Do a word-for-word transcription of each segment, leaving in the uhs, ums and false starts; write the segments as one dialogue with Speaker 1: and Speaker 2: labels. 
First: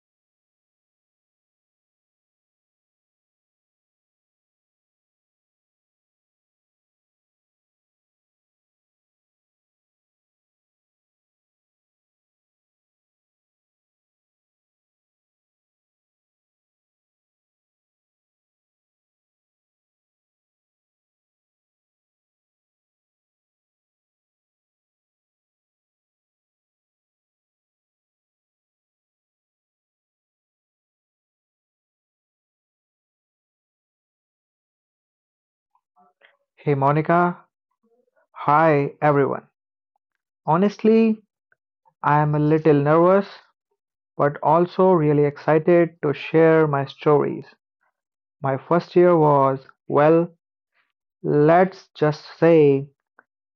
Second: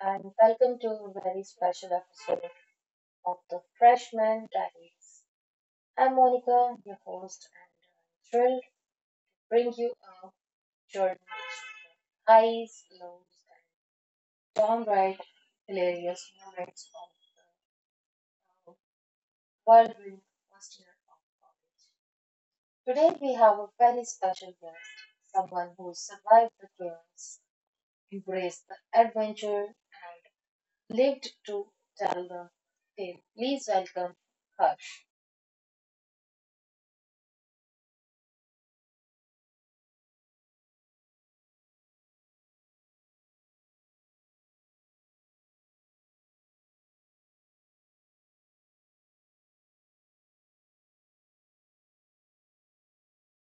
Speaker 1: and welcome to a very special episode of the Freshman Diaries. I'm Monica, your host, and I'm thrilled to bring you a journey through the highs, lows, and downright hilarious moments of the whirlwind first year of college. Today, we have a very special guest, someone who survived the chaos, embraced the adventure, lived to tell the tale. Please welcome Harsh.
Speaker 2: Hey Monica. Hi everyone. Honestly, I am a little nervous, but also really excited to share my stories. My first year was, well, let's just say,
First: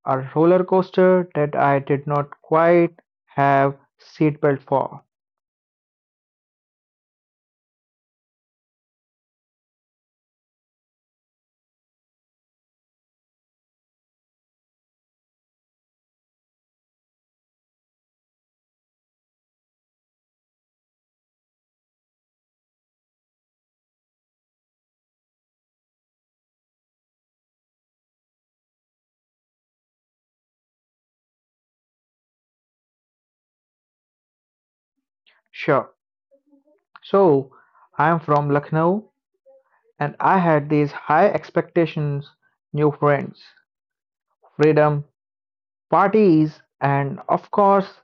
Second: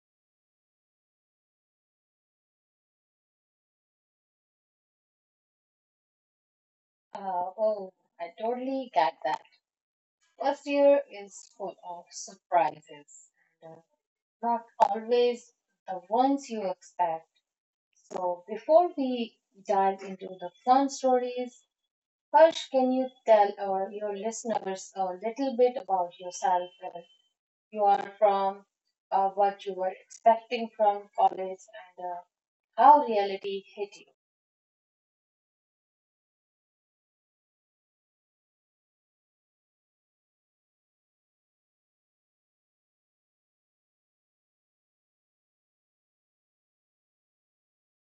Speaker 2: a roller coaster that I did not quite have seatbelt for.
Speaker 1: Uh, oh, I totally get that. First year is full of surprises, and, uh, not always the ones you expect. So, before we dive into the fun stories, Harsh, can you tell our, your listeners a little bit about yourself, where you are from, uh, what you were expecting from college, and uh, how reality hit you?
Speaker 2: Sure. So, I am from Lucknow and I had these high expectations, new friends, freedom, parties, and of course,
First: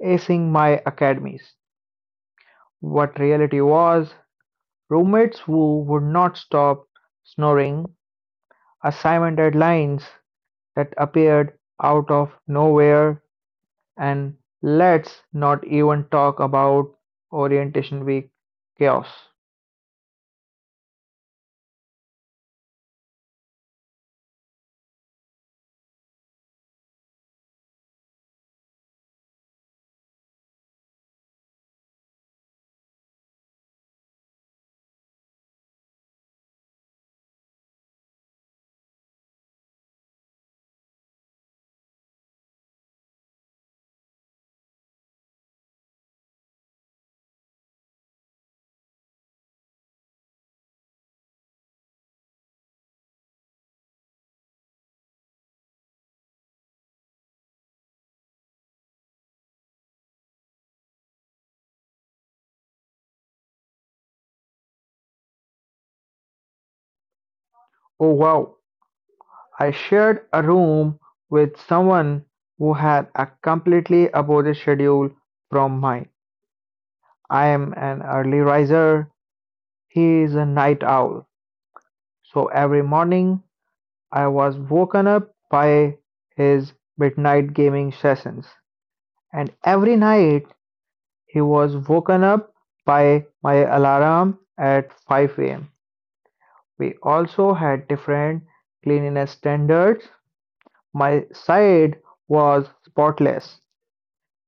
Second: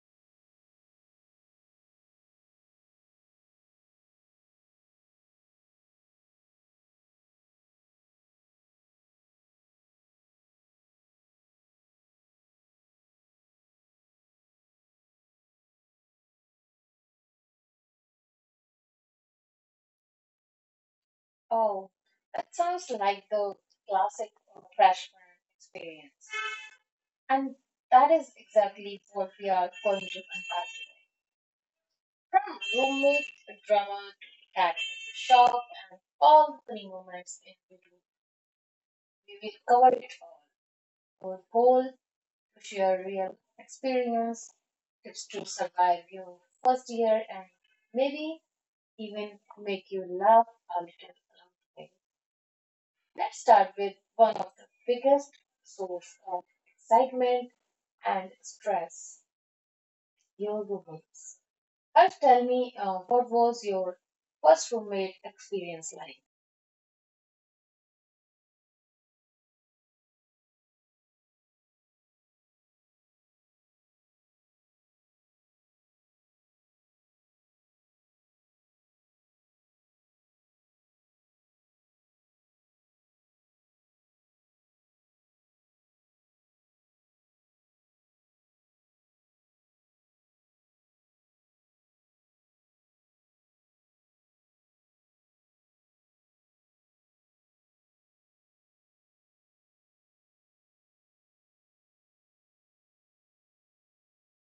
Speaker 2: acing my academies. What reality was roommates who would not stop snoring, assignment deadlines that appeared out of nowhere, and let's not even talk about orientation week chaos.
Speaker 1: Oh, that sounds like the classic uh, freshman experience. And that is exactly what we are going to unpack today. From roommate drama to academic shock and all the funny moments in between, we will cover it all. Our goal to share real experience, tips to survive your first year, and maybe even make you laugh a little along the way. Let's start with one of the biggest source of excitement and stress, your roommates. First, tell me, uh, what was your first roommate experience like?
Speaker 2: Oh wow, I shared a room with someone who had a completely opposite schedule from mine. I am an early riser, he is a night owl, so every morning I was woken up by his midnight gaming sessions, and every night he was woken up by my alarm at five a m. We also had different cleanliness standards. My side was spotless,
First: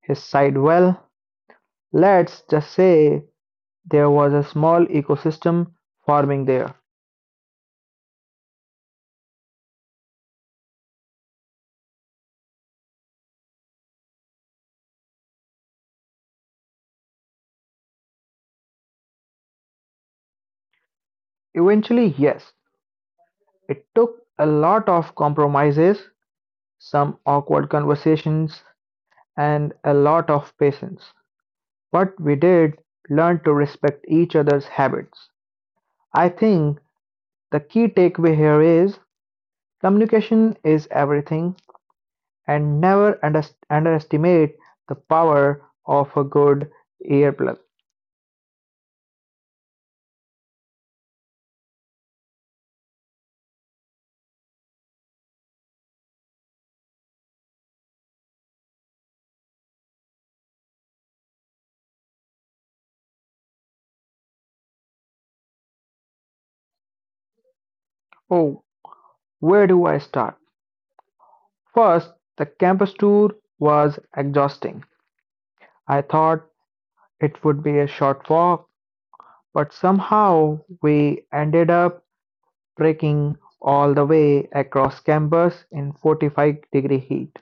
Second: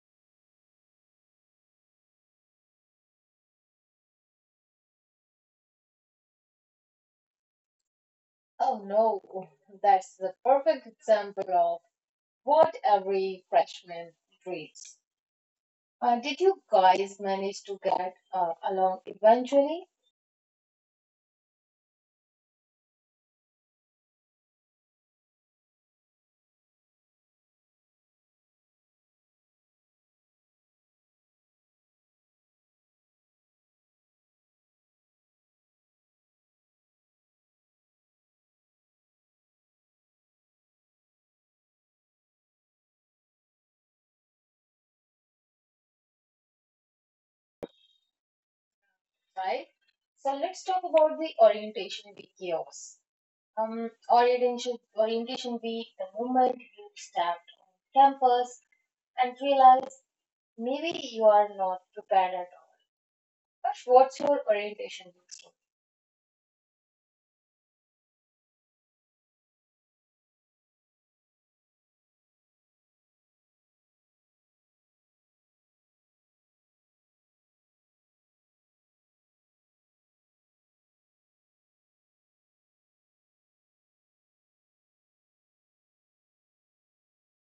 Speaker 2: his side, well, let's just say there was a small ecosystem forming there.
Speaker 1: Oh no, that's the perfect example of what every freshman dreams. Uh, did you guys manage to get uh, along eventually?
Speaker 2: Eventually, yes, it took a lot of compromises, some awkward conversations, and a lot of patience. But we did learn to respect each other's habits. I think the key takeaway here is communication is everything and never underst- underestimate the power of a good earplug.
Speaker 1: Right? So let's talk about the orientation week chaos. Um, orientation, orientation week, the moment you stepped on campus and realize maybe you are not prepared at all. But what's your orientation week story?
Speaker 2: Oh, where do I start? First, the campus tour was exhausting. I thought it would be a short walk, but somehow we ended up trekking all the way across campus in forty-five degree heat.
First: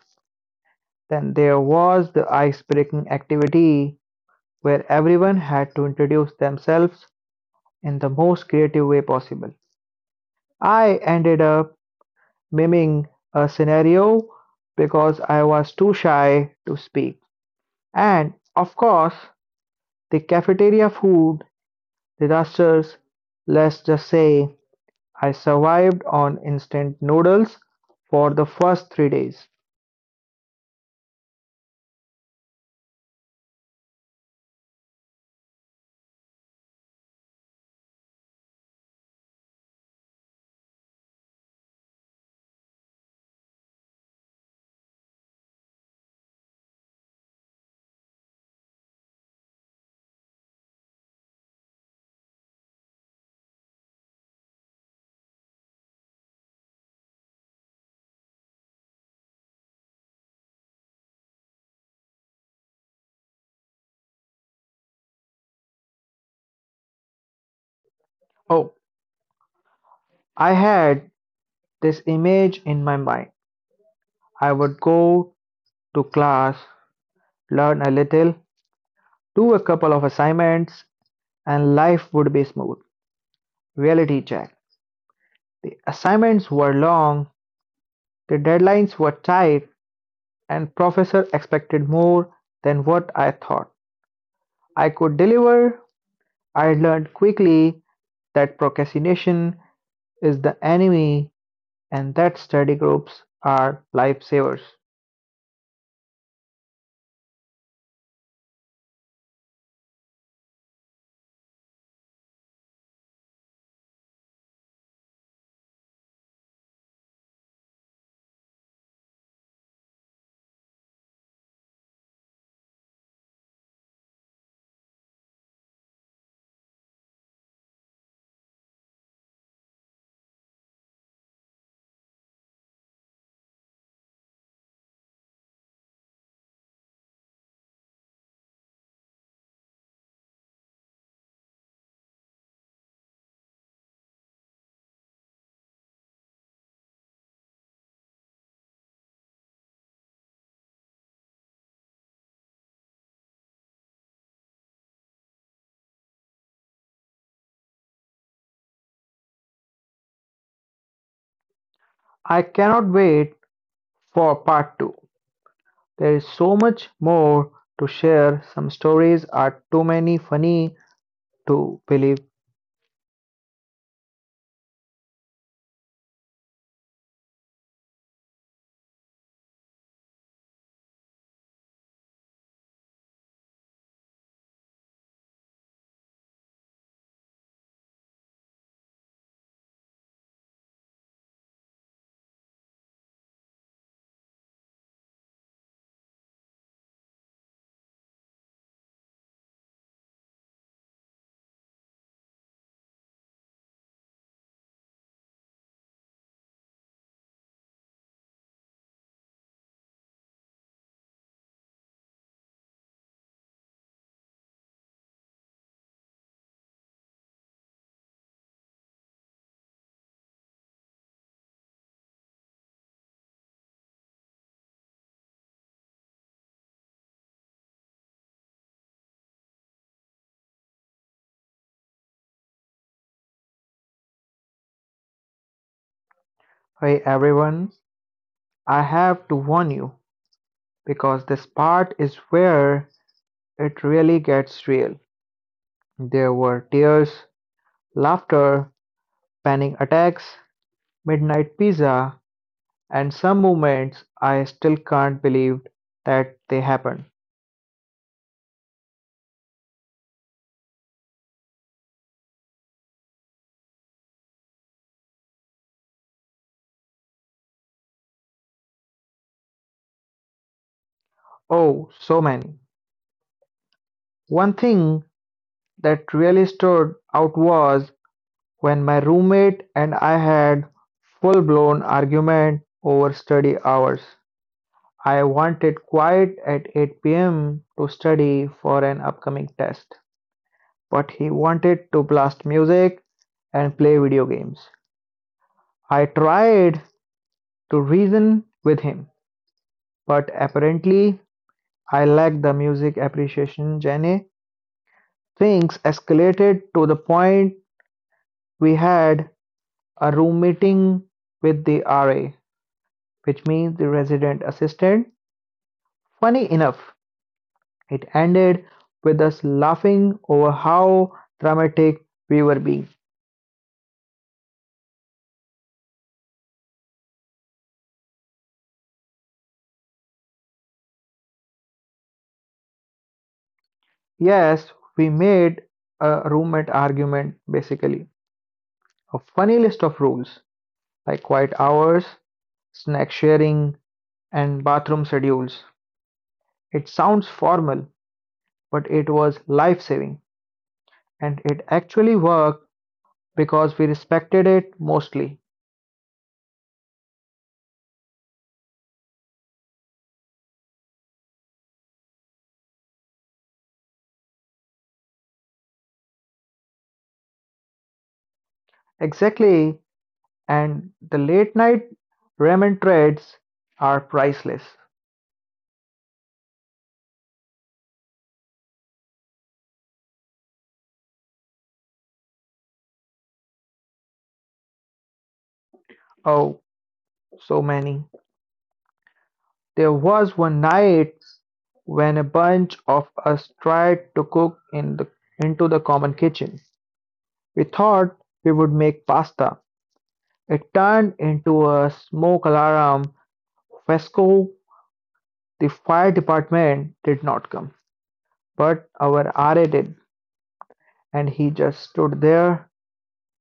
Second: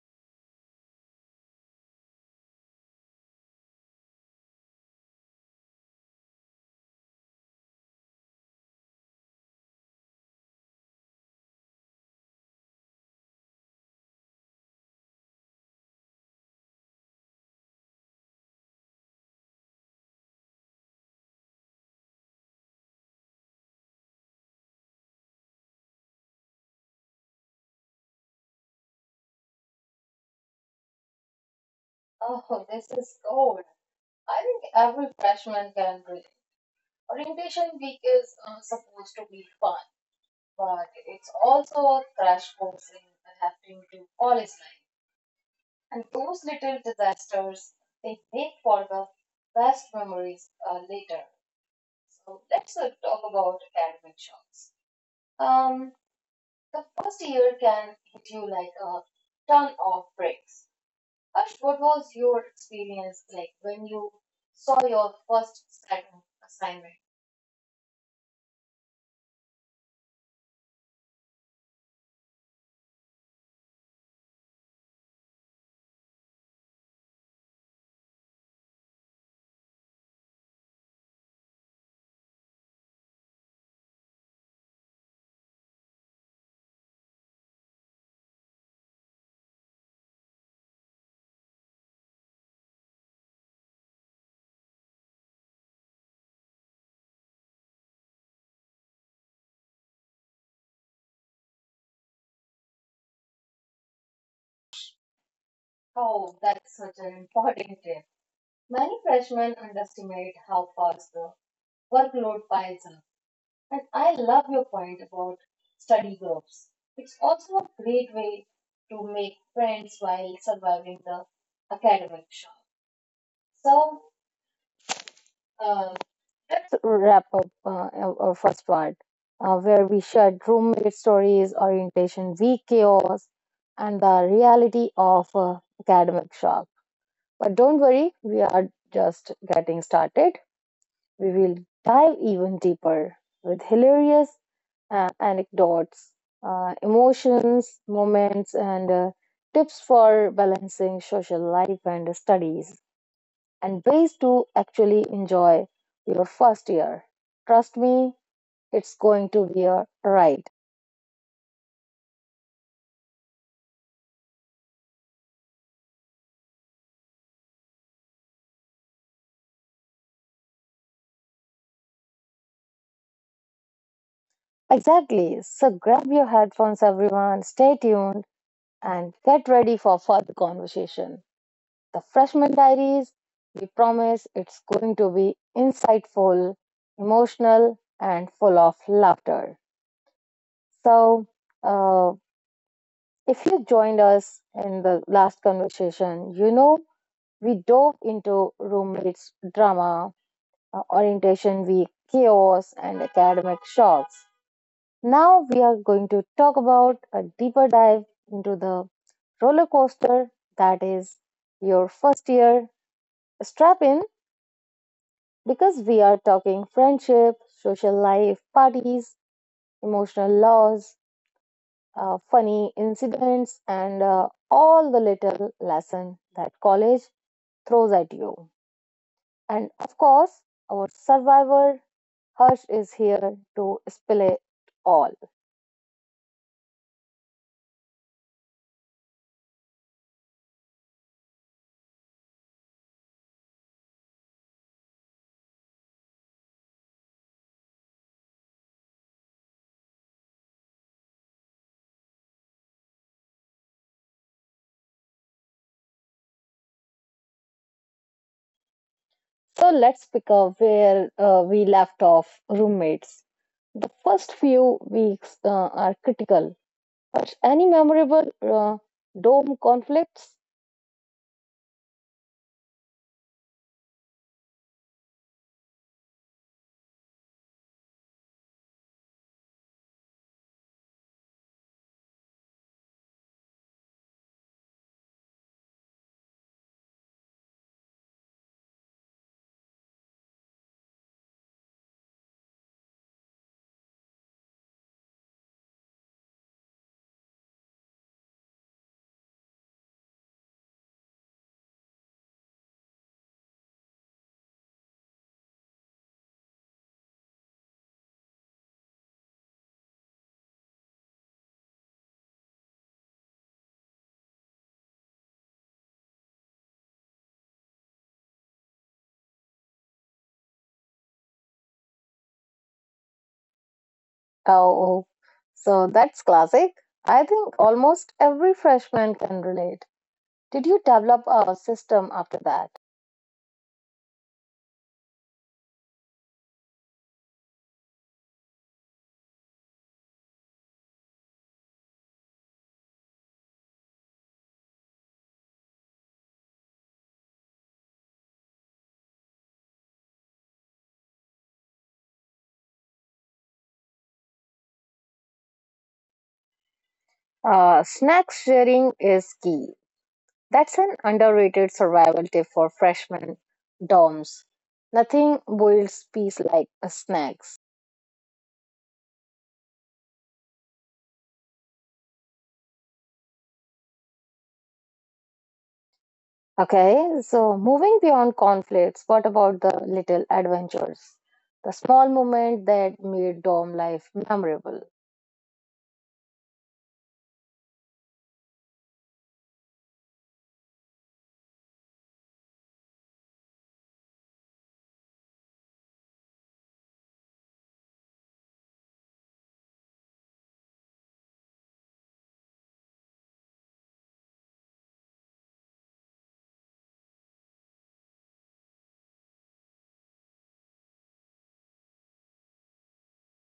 Speaker 2: Then there was the ice breaking activity where everyone had to introduce themselves in the most creative way possible. I ended up miming a scenario because I was too shy to speak. And of course, the cafeteria food disasters, let's just say, I survived on instant noodles for the first three days.
Speaker 1: Oh, this is gold. I think every freshman can relate. Orientation week is uh, supposed to be fun, but it's also a crash course in adapting to college life. And those little disasters, they make for the best memories uh, later. So let's uh, talk about academic shocks. Um, the first year can hit you like a ton of bricks. Ash, what was your experience like when you saw your first second assignment?
Speaker 2: Oh, I had this image in my mind. I would go to class, learn a little, do a couple of assignments, and life would be smooth. Reality check. The assignments were long, the deadlines were tight, and professor expected more than what I thought I could deliver. I learned quickly that procrastination is the enemy and that study groups are lifesavers.
Speaker 1: Oh, that's such an important tip. Many freshmen underestimate how fast the workload piles up. And I love your point about study groups. It's also a great way to make friends while surviving the academic shock. So uh, let's wrap up uh, our our first part, uh, where we shared roommate stories, orientation week chaos, and the reality of uh, academic shock. But don't worry, we are just getting started. We will dive even deeper with hilarious uh, anecdotes, uh, emotions, moments, and uh, tips for balancing social life and studies, and ways to actually enjoy your first year. Trust me, it's going to be a ride.
Speaker 2: I cannot wait for part two. There is so much more to share. Some stories are too many funny to believe.
Speaker 1: Exactly. So grab your headphones, everyone, stay tuned, and get ready for further conversation. The Freshman Diaries, we promise it's going to be insightful, emotional, and full of laughter. So, uh, if you joined us in the last conversation, you know we dove into roommates drama, uh, orientation week chaos and academic shocks. Now we are going to talk about a deeper dive into the roller coaster that is your first year. Strap in because we are talking friendship, social life, parties, emotional loss, uh, funny incidents, and uh, all the little lesson that college throws at you. And of course, our survivor Harsh is here to spill it all.
Speaker 2: By everyone, I have to warn you because this part is where it really gets real. There were tears, laughter, panic attacks, midnight pizza, and some moments I still can't believe that they happened.
Speaker 1: So let's pick up where uh, we left off roommates. The first few weeks uh, are critical. But any memorable uh, dorm conflicts?
Speaker 2: Oh, so many. One thing that really stood out was when my roommate and I had full-blown argument over study hours. I wanted quiet at eight p m to study for an upcoming test, but he wanted to blast music and play video games. I tried to reason with him, but apparently I lacked the music appreciation gene. Things escalated to the point we had a room meeting with the R A, which means the resident assistant. Funny enough, it ended with us laughing over how dramatic we were being.
Speaker 1: Oh, oh. so that's classic. I think almost every freshman can relate. Did you develop a system after that?
Speaker 2: Yes, we made a roommate argument basically. A funny list of rules like quiet hours, snack sharing, and bathroom schedules. It sounds formal, but it was life saving and it actually worked because we respected it mostly.
Speaker 1: Uh, snack sharing is key. That's an underrated survival tip for freshman dorms. Nothing boils peace like a snacks.
Speaker 2: Exactly. And the late night ramen threads are priceless.
Speaker 1: Okay, so moving beyond conflicts, what about the little adventures? The small moment that made dorm life memorable.
Speaker 2: Oh, so many. There was one night when a bunch of us tried to cook in the into the common kitchen. We thought we would make pasta. It turned into a smoke alarm fiasco. The fire department did not come, but our R A did, and he just stood there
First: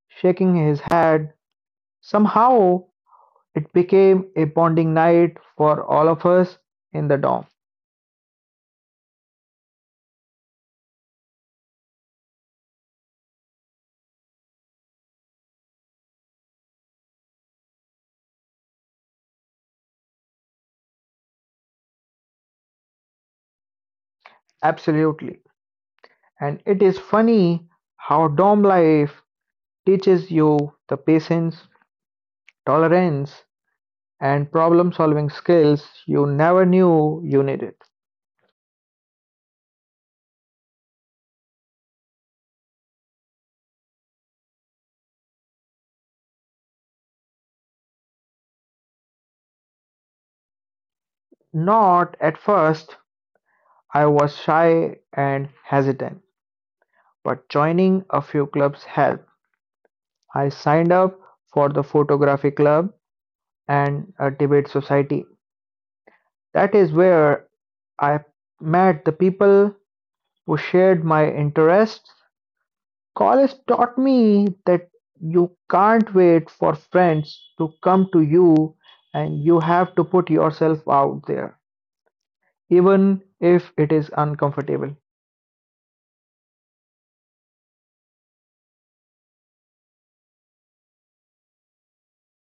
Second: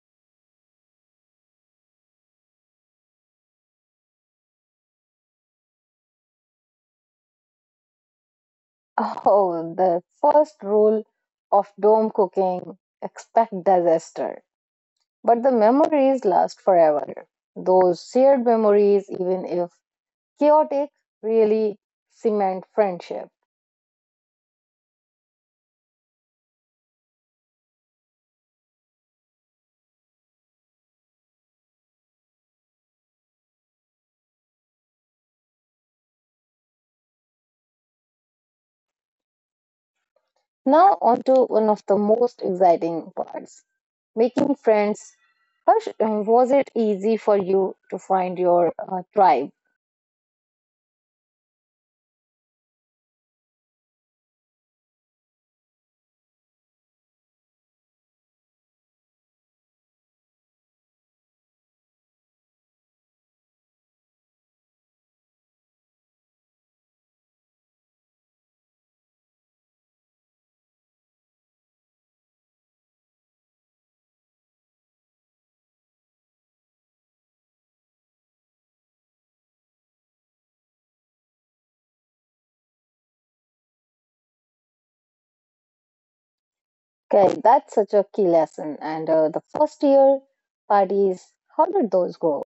Speaker 2: shaking his head. Somehow it became a bonding night for all of us in the dorm.
Speaker 1: Oh, the first rule of dorm cooking expect disaster. But the memories last forever. Those shared memories, even if chaotic, really cement friendship.
Speaker 2: Absolutely. And it is funny how dorm life teaches you the patience, tolerance, and problem solving skills you never knew you needed.
Speaker 1: Now, on to one of the most exciting parts making friends. Harsh, uh, was it easy for you to find your uh, tribe?
Speaker 2: Not at first, I was shy and hesitant, but joining a few clubs helped. I signed up for the photography club and a debate society. That is where I met the people who shared my interests. College taught me that you can't wait for friends to come to you and you have to put yourself out there, even if it is uncomfortable.
Speaker 1: Okay, that's such a key lesson. And uh, the first year parties, how did those go?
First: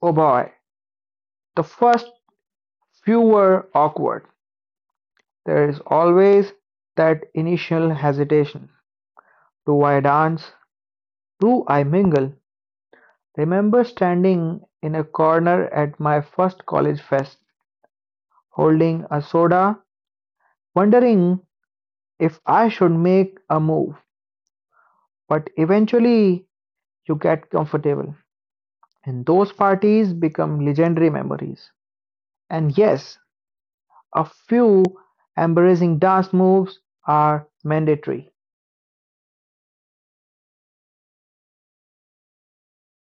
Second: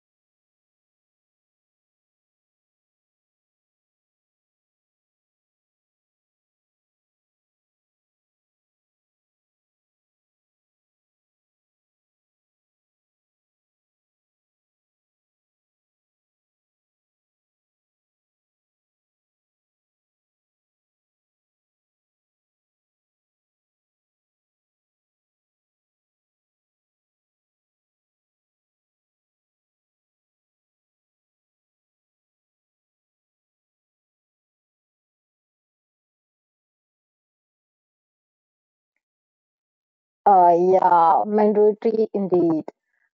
Speaker 2: Oh boy, the first few were awkward. There is always that initial hesitation. Do I dance? Do I mingle? Remember standing in a corner at my first college fest, holding a soda, wondering if I should make a move. But eventually, you get comfortable, and those parties become legendary memories. And yes, a few embarrassing dance moves are mandatory.
Speaker 1: Uh, yeah, mandatory indeed.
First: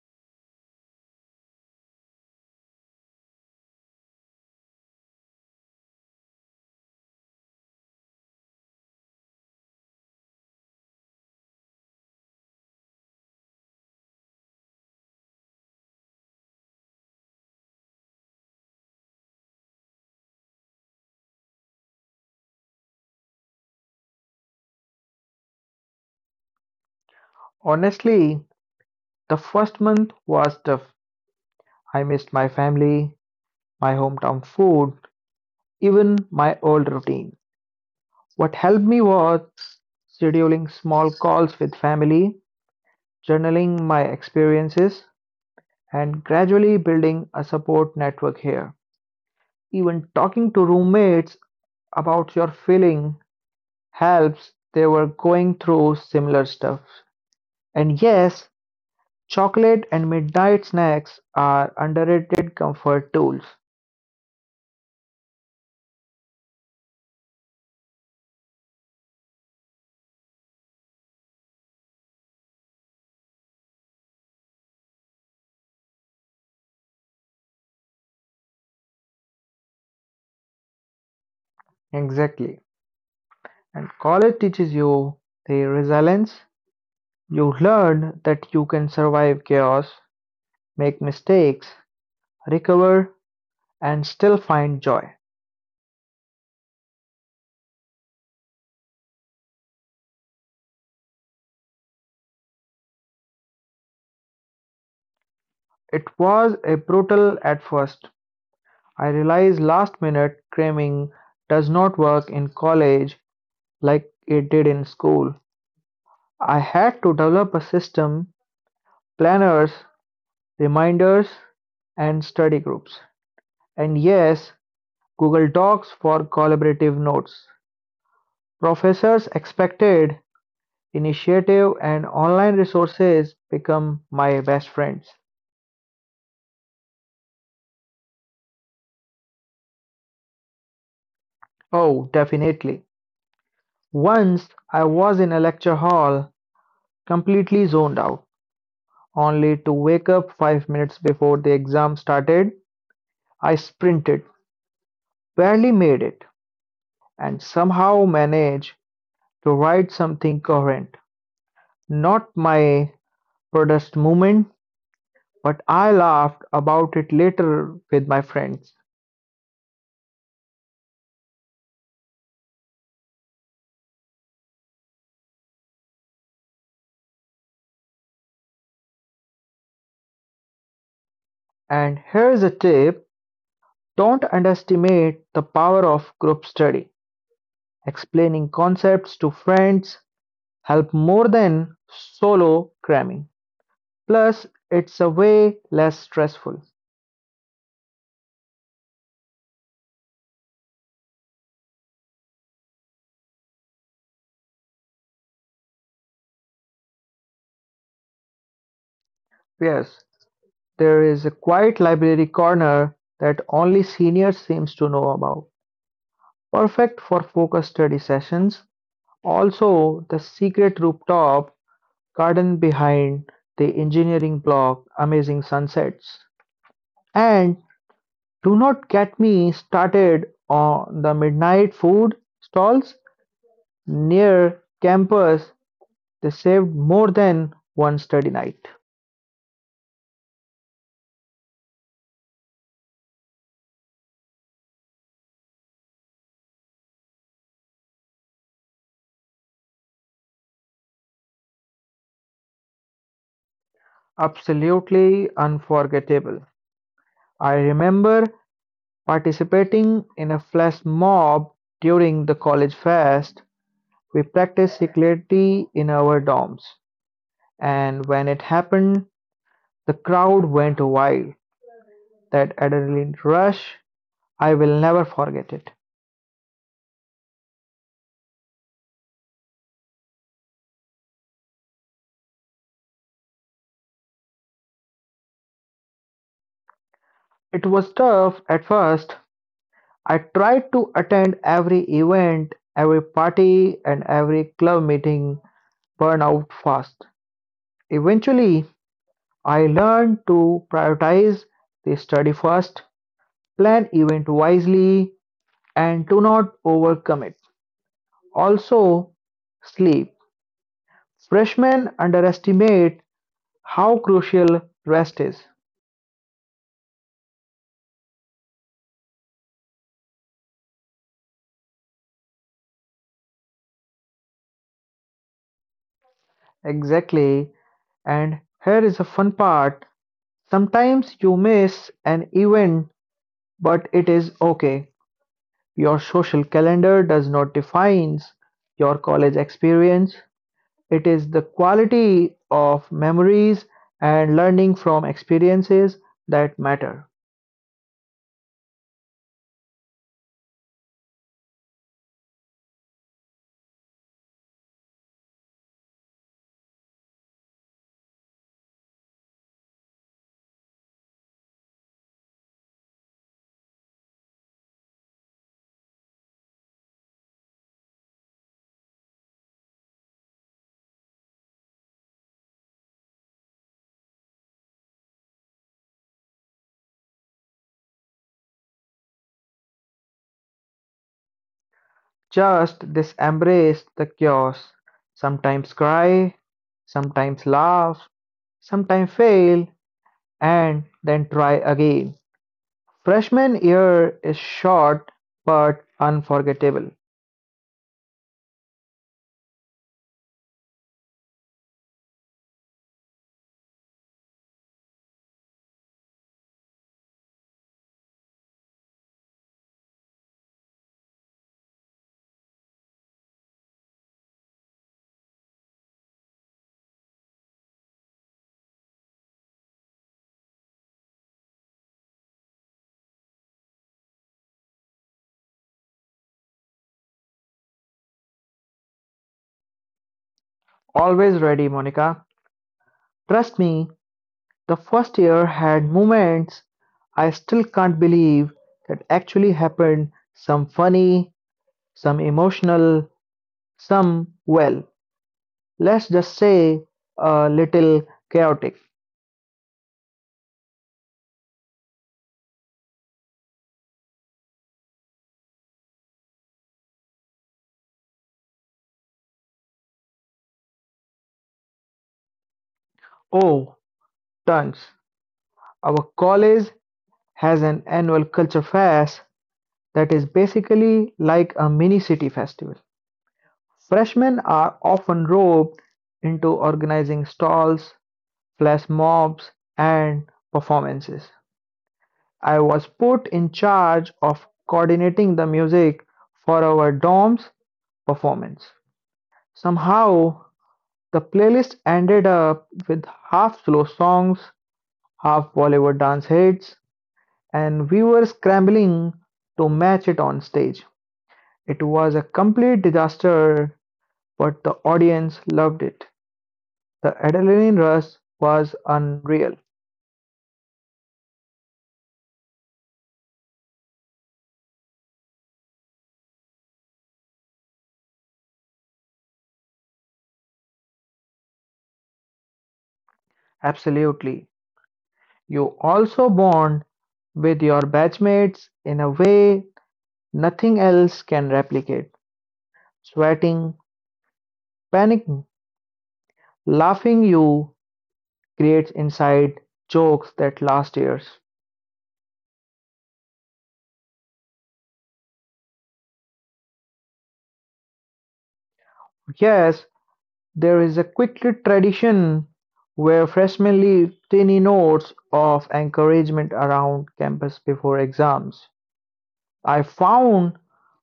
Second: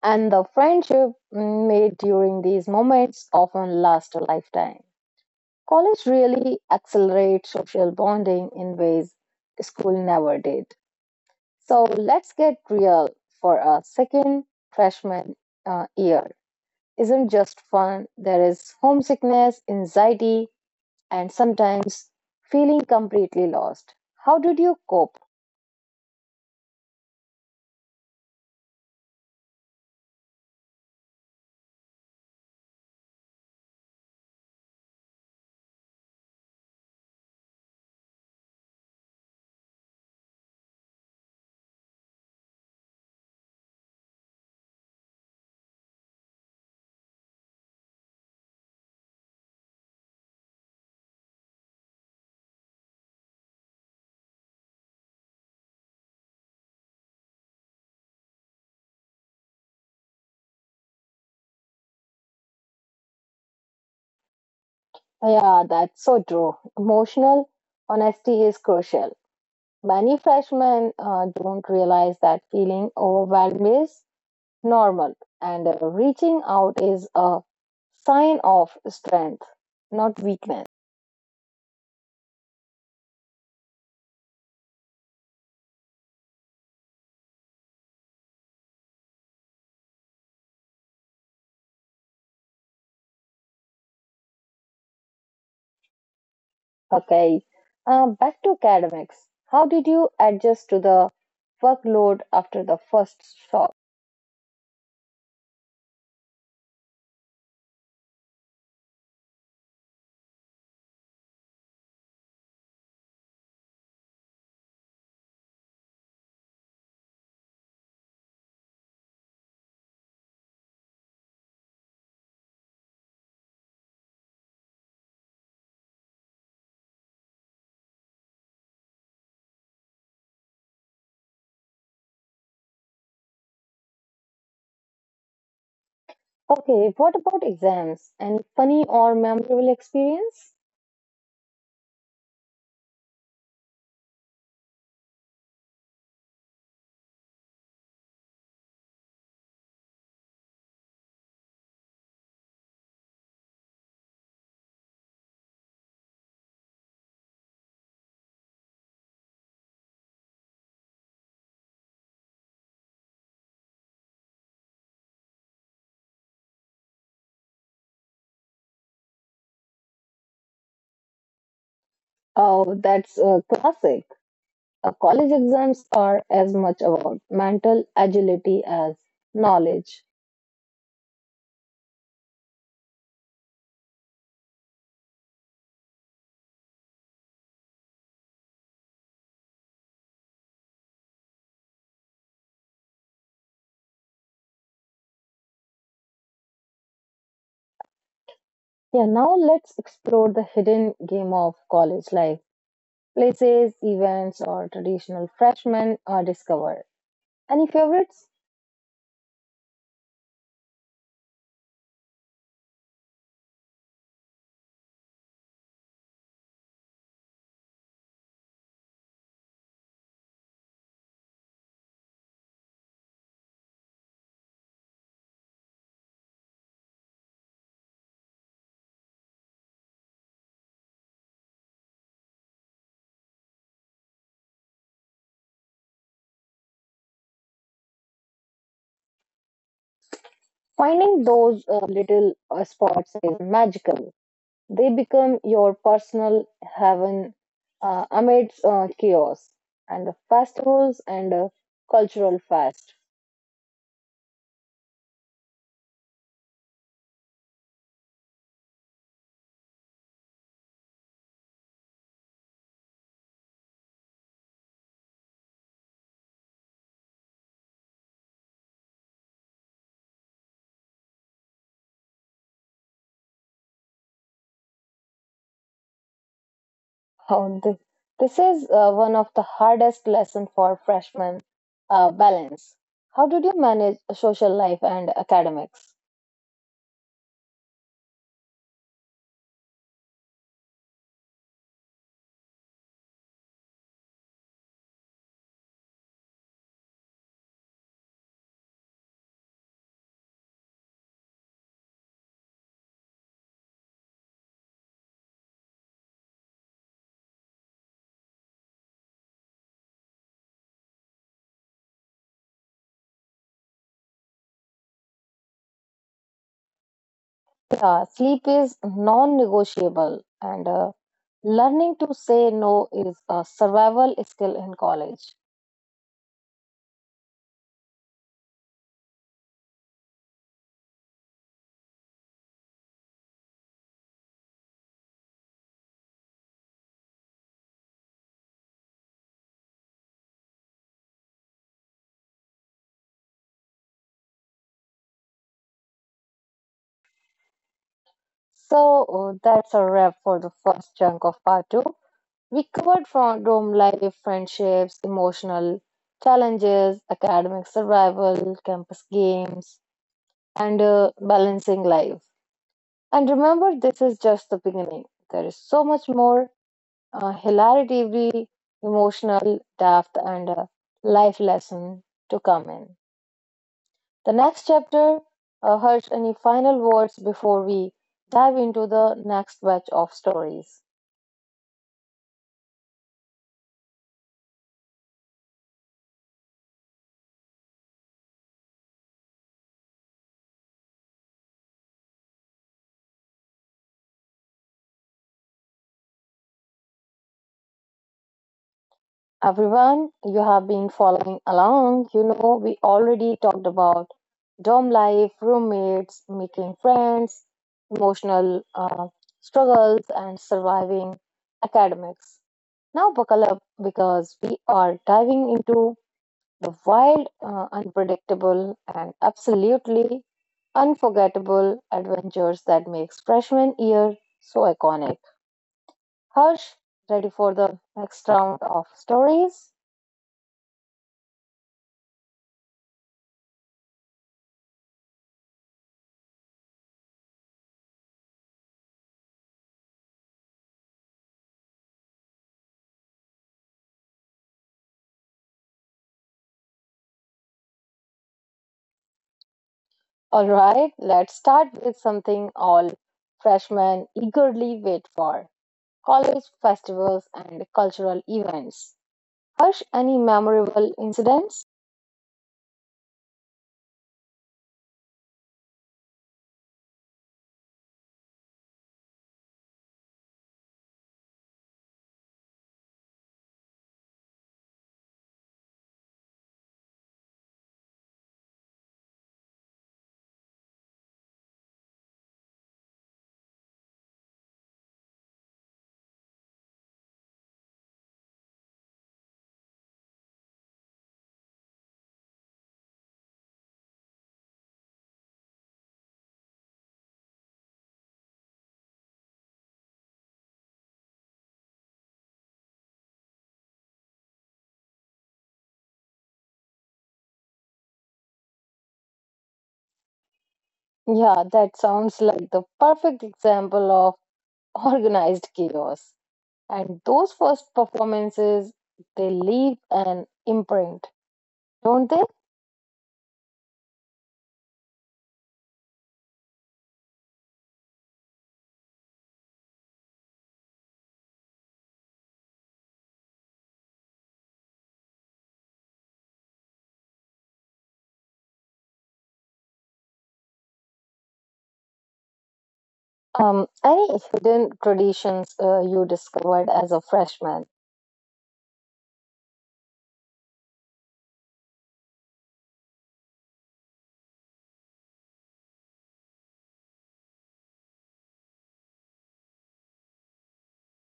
Speaker 1: And the friendship mm, made during these moments often last a lifetime. College really accelerates social bonding in ways school never did. So let's get real for a second. Freshman uh, year isn't just fun, there is homesickness, anxiety, and sometimes feeling completely lost. How did you cope?
Speaker 2: Honestly, the first month was tough. I missed my family, my hometown food, even my old routine. What helped me was scheduling small calls with family, journaling my experiences, and gradually building a support network here. Even talking to roommates about your feeling helps they were going through similar stuff. And yes, chocolate and midnight snacks are underrated comfort tools.
Speaker 1: Yeah, that's so true. Emotional honesty is crucial. Many freshmen uh, don't realize that feeling overwhelmed is normal, and uh, reaching out is a sign of strength, not weakness.
Speaker 2: Exactly. And college teaches you the resilience. You learn that you can survive chaos, make mistakes, recover, and still find joy.
Speaker 1: Okay, uh, back to academics. How did you adjust to the workload after the first shock?
Speaker 2: It was a brutal at first. I realized last minute cramming does not work in college like it did in school. I had to develop a system, planners, reminders, and study groups. And yes, Google Docs for collaborative notes. Professors expected initiative and online resources become my best friends.
Speaker 1: Okay, what about exams? Any funny or memorable experience?
Speaker 2: Oh, definitely. Once I was in a lecture hall, completely zoned out, only to wake up five minutes before the exam started. I sprinted, barely made it, and somehow managed to write something coherent. Not my proudest moment, but I laughed about it later with my friends.
Speaker 1: Oh, that's a classic. Uh, college exams are as much about mental agility as knowledge.
Speaker 2: And here's a tip, don't underestimate the power of group study. Explaining concepts to friends help more than solo cramming. Plus, it's a way less stressful.
Speaker 1: Yeah, now let's explore the hidden game of college life. Places, events, or traditional freshmen are discovered. Any favorites?
Speaker 2: Yes, there is a quiet library corner that only seniors seems to know about. Perfect for focused study sessions. Also, the secret rooftop garden behind the engineering block, amazing sunsets. And do not get me started on the midnight food stalls near campus. They saved more than one study night.
Speaker 1: Finding those uh, little uh, spots is magical. They become your personal heaven uh, amidst uh, chaos and the festivals and uh, cultural fest.
Speaker 2: Absolutely unforgettable. I remember participating in a flash mob during the college fest. We practiced security in our dorms, and when it happened, the crowd went wild. That adrenaline rush, I will never forget it.
Speaker 1: How th- this is uh, one of the hardest lesson for freshmen, uh, balance. How did you manage social life and academics?
Speaker 2: It was tough at first. I tried to attend every event, every party, and every club meeting, burn out fast. Eventually, I learned to prioritize the study first, plan event wisely, and do not overcommit. Also, sleep. Freshmen underestimate how crucial rest is.
Speaker 1: Uh, sleep is non negotiable, and uh, learning to say no is a survival skill in college.
Speaker 2: Exactly. And here is a fun part. Sometimes you miss an event, but it is okay. Your social calendar does not define your college experience. It is the quality of memories and learning from experiences that matter.
Speaker 1: So uh, that's a wrap for the first chunk of part two. We covered from dorm life, friendships, emotional challenges, academic survival, campus games, and uh, balancing life. And remember, this is just the beginning. There is so much more uh, hilarity, we- emotional depth, and uh, life lesson to come in the next chapter. uh, Harsh, any final words before we dive into the next batch of stories?
Speaker 2: Just this embrace the chaos. Sometimes cry, sometimes laugh, sometimes fail, and then try again. Freshman year is short but unforgettable.
Speaker 1: Everyone, you have been following along. You know, we already talked about dorm life, roommates, making friends, emotional uh, struggles, and surviving academics. Now, buckle up because we are diving into the wild, uh, unpredictable, and absolutely unforgettable adventures that makes freshman year so iconic. Harsh, ready for the next round of stories?
Speaker 2: Always ready, Monica. Trust me, the first year had moments I still can't believe that actually happened, some funny, some emotional, some, well, let's just say a little chaotic.
Speaker 1: All right, let's start with something all freshmen eagerly wait for college festivals and cultural events. Harsh, any memorable incidents?
Speaker 2: Oh, tons. Our college has an annual culture fest that is basically like a mini city festival. Freshmen are often roped into organizing stalls, flash mobs, and performances. I was put in charge of coordinating the music for our dorm's performance. Somehow, the playlist ended up with half slow songs, half Bollywood dance hits, and we were scrambling to match it on stage. It was a complete disaster, but the audience loved it. The adrenaline rush was unreal.
Speaker 1: Yeah, that sounds like the perfect example of organized chaos. And those first performances, they leave an imprint, don't they?
Speaker 2: Absolutely. You also bond with your batchmates in a way nothing else can replicate. Sweating, panicking, laughing, you creates inside jokes that last years.
Speaker 1: Um, any hidden traditions uh, you discovered as a freshman?
Speaker 2: Yes, there is a quick tradition where freshmen leave tiny notes of encouragement around campus before exams. I found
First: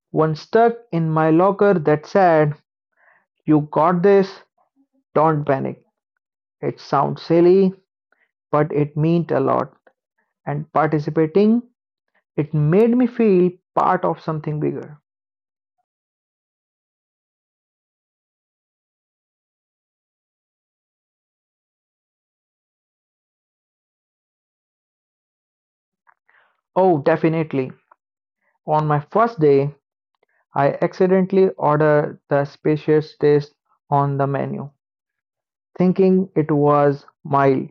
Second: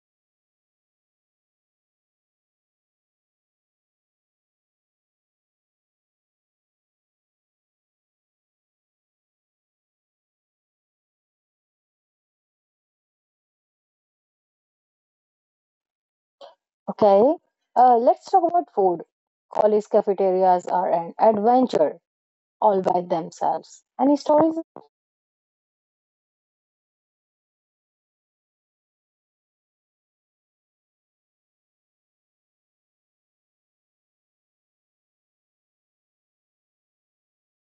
Speaker 2: one stuck in my locker that said, "You got this, don't panic." It sounds silly, but it meant a lot. And participating, it made me feel part of something bigger.
Speaker 1: Okay, uh, let's talk about food. College cafeterias are an adventure all by themselves. Any stories?
Speaker 2: Oh, definitely. On my first day, I accidentally ordered the spacious taste on the menu, thinking it was mild.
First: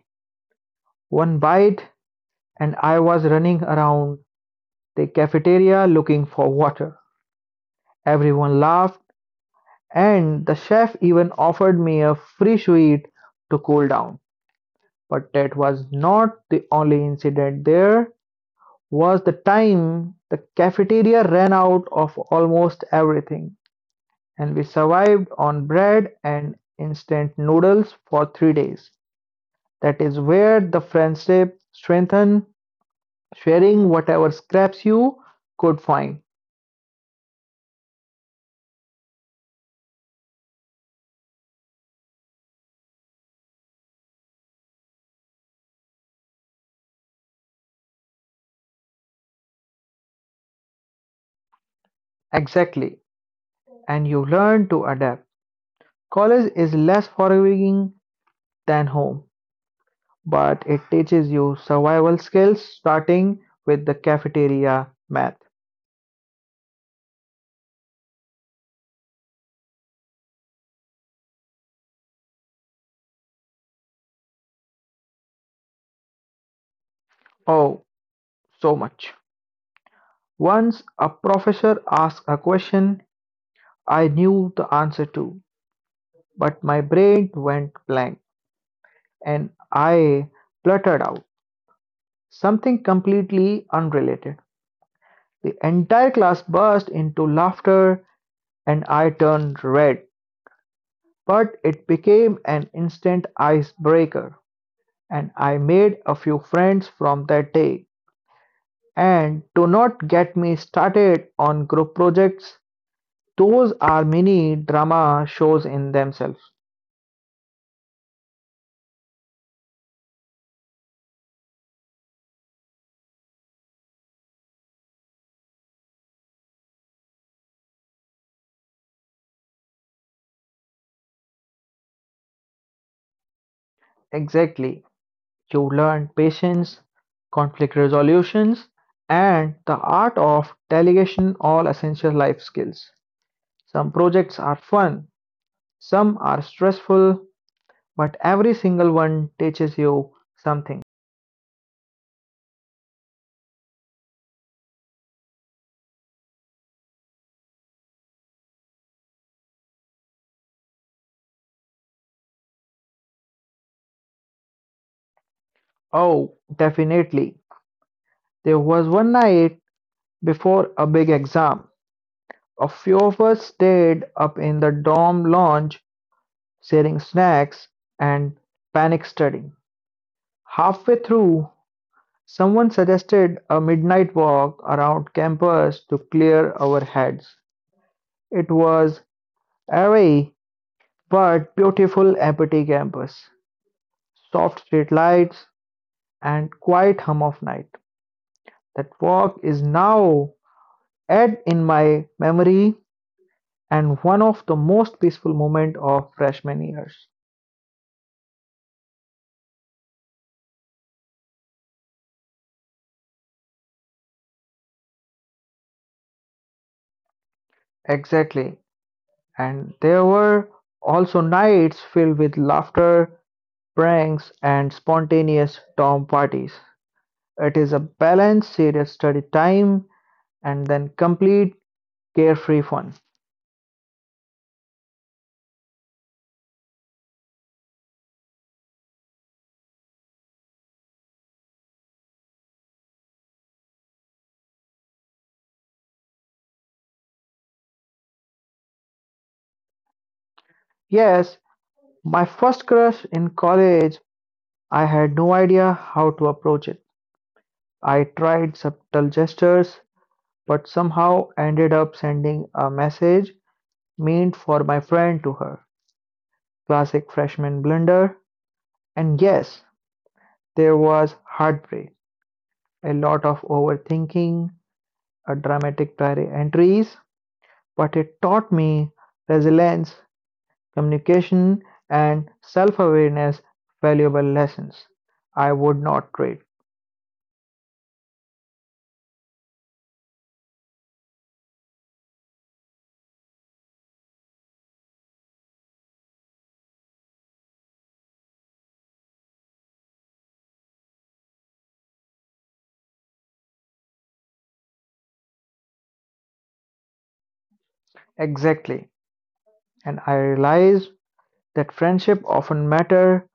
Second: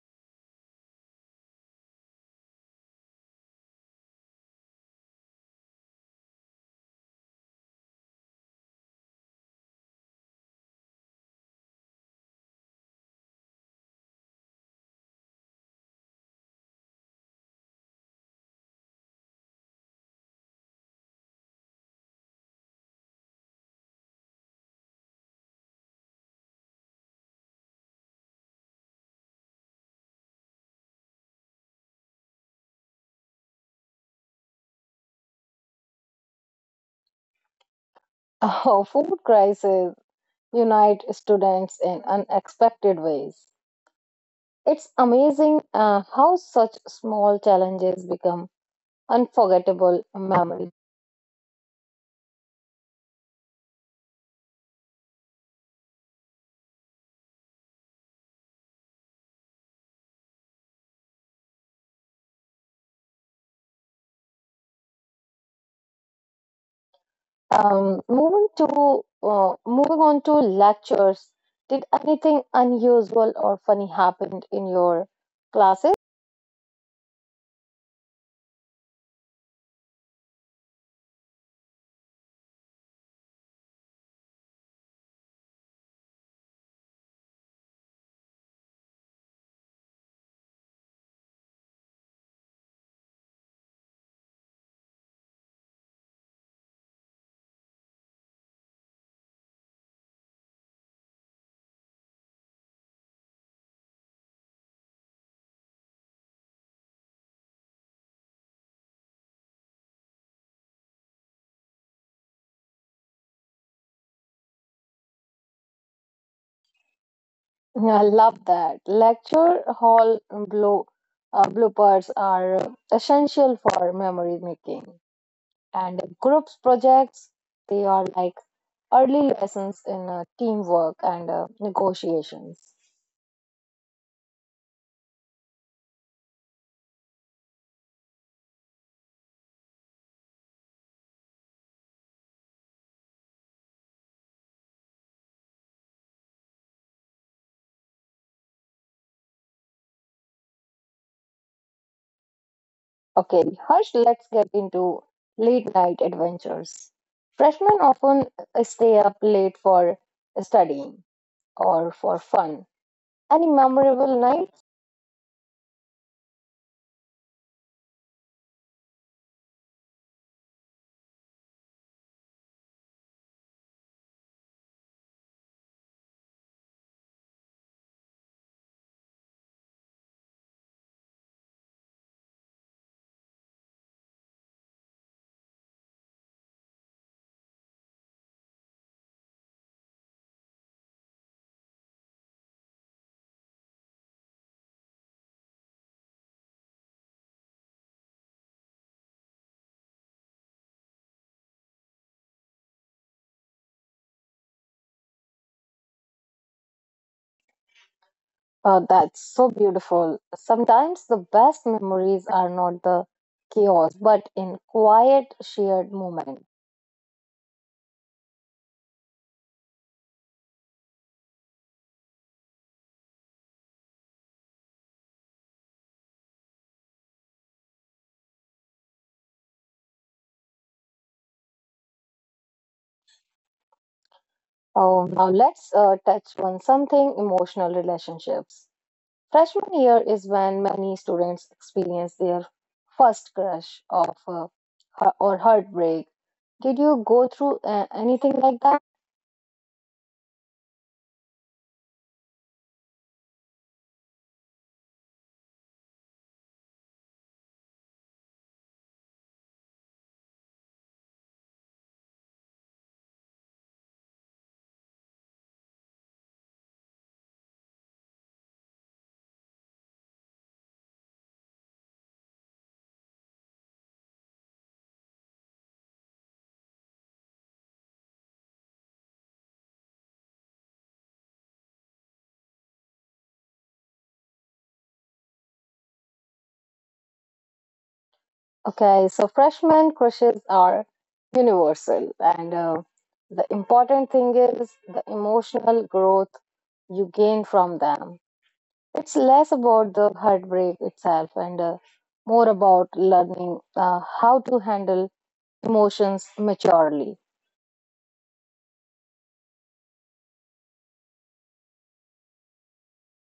Speaker 2: One bite, and I was running around the cafeteria looking for water. Everyone laughed, and the chef even offered me a free sweet to cool down. But that was not the only incident. There was the time the cafeteria ran out of almost everything and we survived on bread and instant noodles for three days. That is where the friendship strengthened, sharing whatever scraps you could find.
Speaker 1: Oh, food crises unite students in unexpected ways. It's amazing uh, how such small challenges become unforgettable memories.
Speaker 2: Exactly. And you learn to adapt. College is less forgiving than home, but it teaches you survival skills starting with the cafeteria math.
Speaker 1: Um, moving to uh, moving on to lectures. Did anything unusual or funny happened in your classes?
Speaker 2: Oh, so much. Once a professor asked a question I knew the answer to, but my brain went blank and I blurted out something completely unrelated. The entire class burst into laughter and I turned red, but it became an instant icebreaker and I made a few friends from that day. And do not get me started on group projects, those are mini drama shows in themselves.
Speaker 1: Yeah, I love that. Lecture hall blow, uh, bloopers are essential for memory making. And groups projects, they are like early lessons in uh, teamwork and uh, negotiations.
Speaker 2: Exactly. You learn patience, conflict resolutions, and the art of delegation, all essential life skills. Some projects are fun, some are stressful, but every single one teaches you something.
Speaker 1: Okay, Harsh, let's get into late night adventures. Freshmen often stay up late for studying or for fun. Any memorable night?
Speaker 2: Oh, definitely. There was one night before a big exam. A few of us stayed up in the dorm lounge, sharing snacks and panic studying. Halfway through, someone suggested a midnight walk around campus to clear our heads. It was airy but beautiful empty campus, soft street lights, and quiet hum of night. That walk is now etched in my memory and one of the most peaceful moments of freshman years.
Speaker 1: Uh, that's so beautiful. Sometimes the best memories are not the chaos, but in quiet, shared moment.
Speaker 2: Exactly. And there were also nights filled with laughter, pranks, and spontaneous dorm parties. It is a balanced, serious study time and then complete carefree fun.
Speaker 1: Oh, now let's uh, touch on something emotional relationships. Freshman year is when many students experience their first crush of uh, or heartbreak. Did you go through uh, anything like that?
Speaker 2: Yes, my first crush in college, I had no idea how to approach it. I tried subtle gestures, but somehow ended up sending a message meant for my friend to her. Classic freshman blunder. And yes, there was heartbreak, a lot of overthinking, a dramatic diary entries, but it taught me resilience, communication and self-awareness, valuable lessons I would not trade.
Speaker 1: Okay, so freshman crushes are universal, and uh, the important thing is the emotional growth you gain from them. It's less about the heartbreak itself and uh, more about learning uh, how to handle emotions maturely.
Speaker 2: Exactly. And I realize that friendship often matter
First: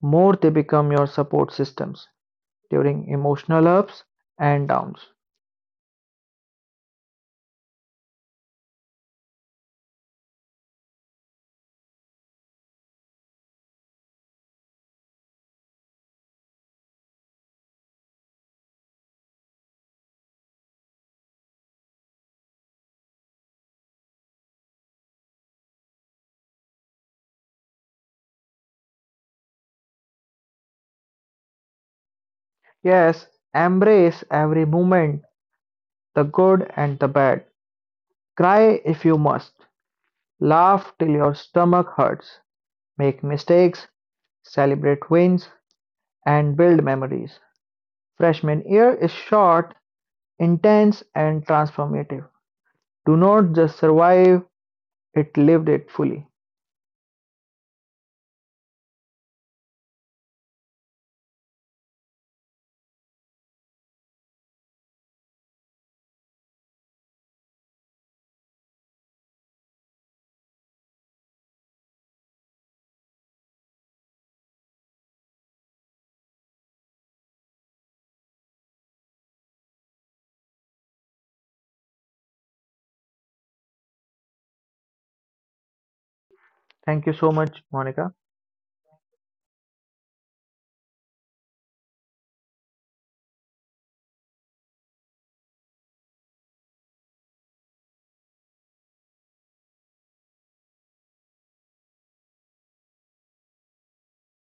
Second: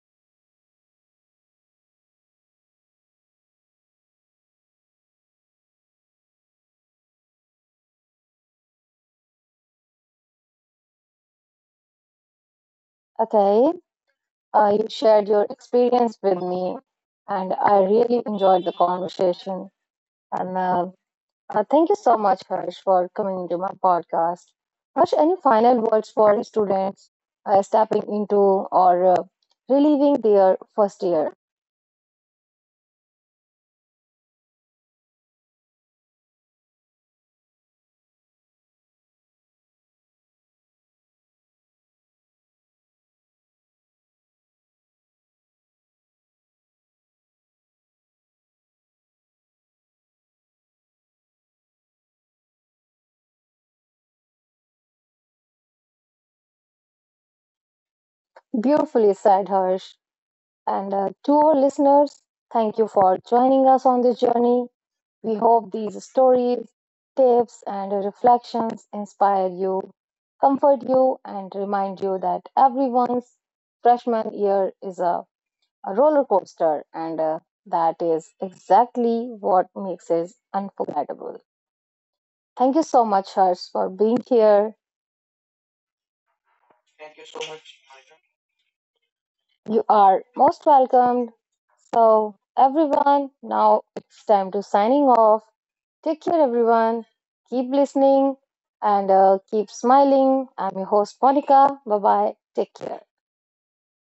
Speaker 2: more they become your support systems during emotional ups and downs.
Speaker 1: Okay, uh, you shared your experience with me, and I really enjoyed the conversation. And uh, Uh, thank you so much, Harsh, for coming into my podcast. Harsh, any final words for students uh, stepping into or uh, reliving their first year?
Speaker 2: Yes, embrace every moment, the good and the bad. Cry if you must. Laugh till your stomach hurts. Make mistakes, celebrate wins, and build memories. Freshman year is short intense and transformative. Do not just survive it, lived it fully.
Speaker 1: Beautifully said, Harsh. And uh, to our listeners, thank you for joining us on this journey. We hope these stories, tips, and reflections inspire you, comfort you, and remind you that everyone's freshman year is a a roller coaster, and uh, that is exactly what makes it unforgettable. Thank you so much, Harsh, for being here.
Speaker 2: Thank you so much, Monica.
Speaker 1: You are most welcomed. So, everyone, now it's time to signing off. Take care, everyone. Keep listening and uh, keep smiling. I'm your host, Monica. Bye bye. Take care.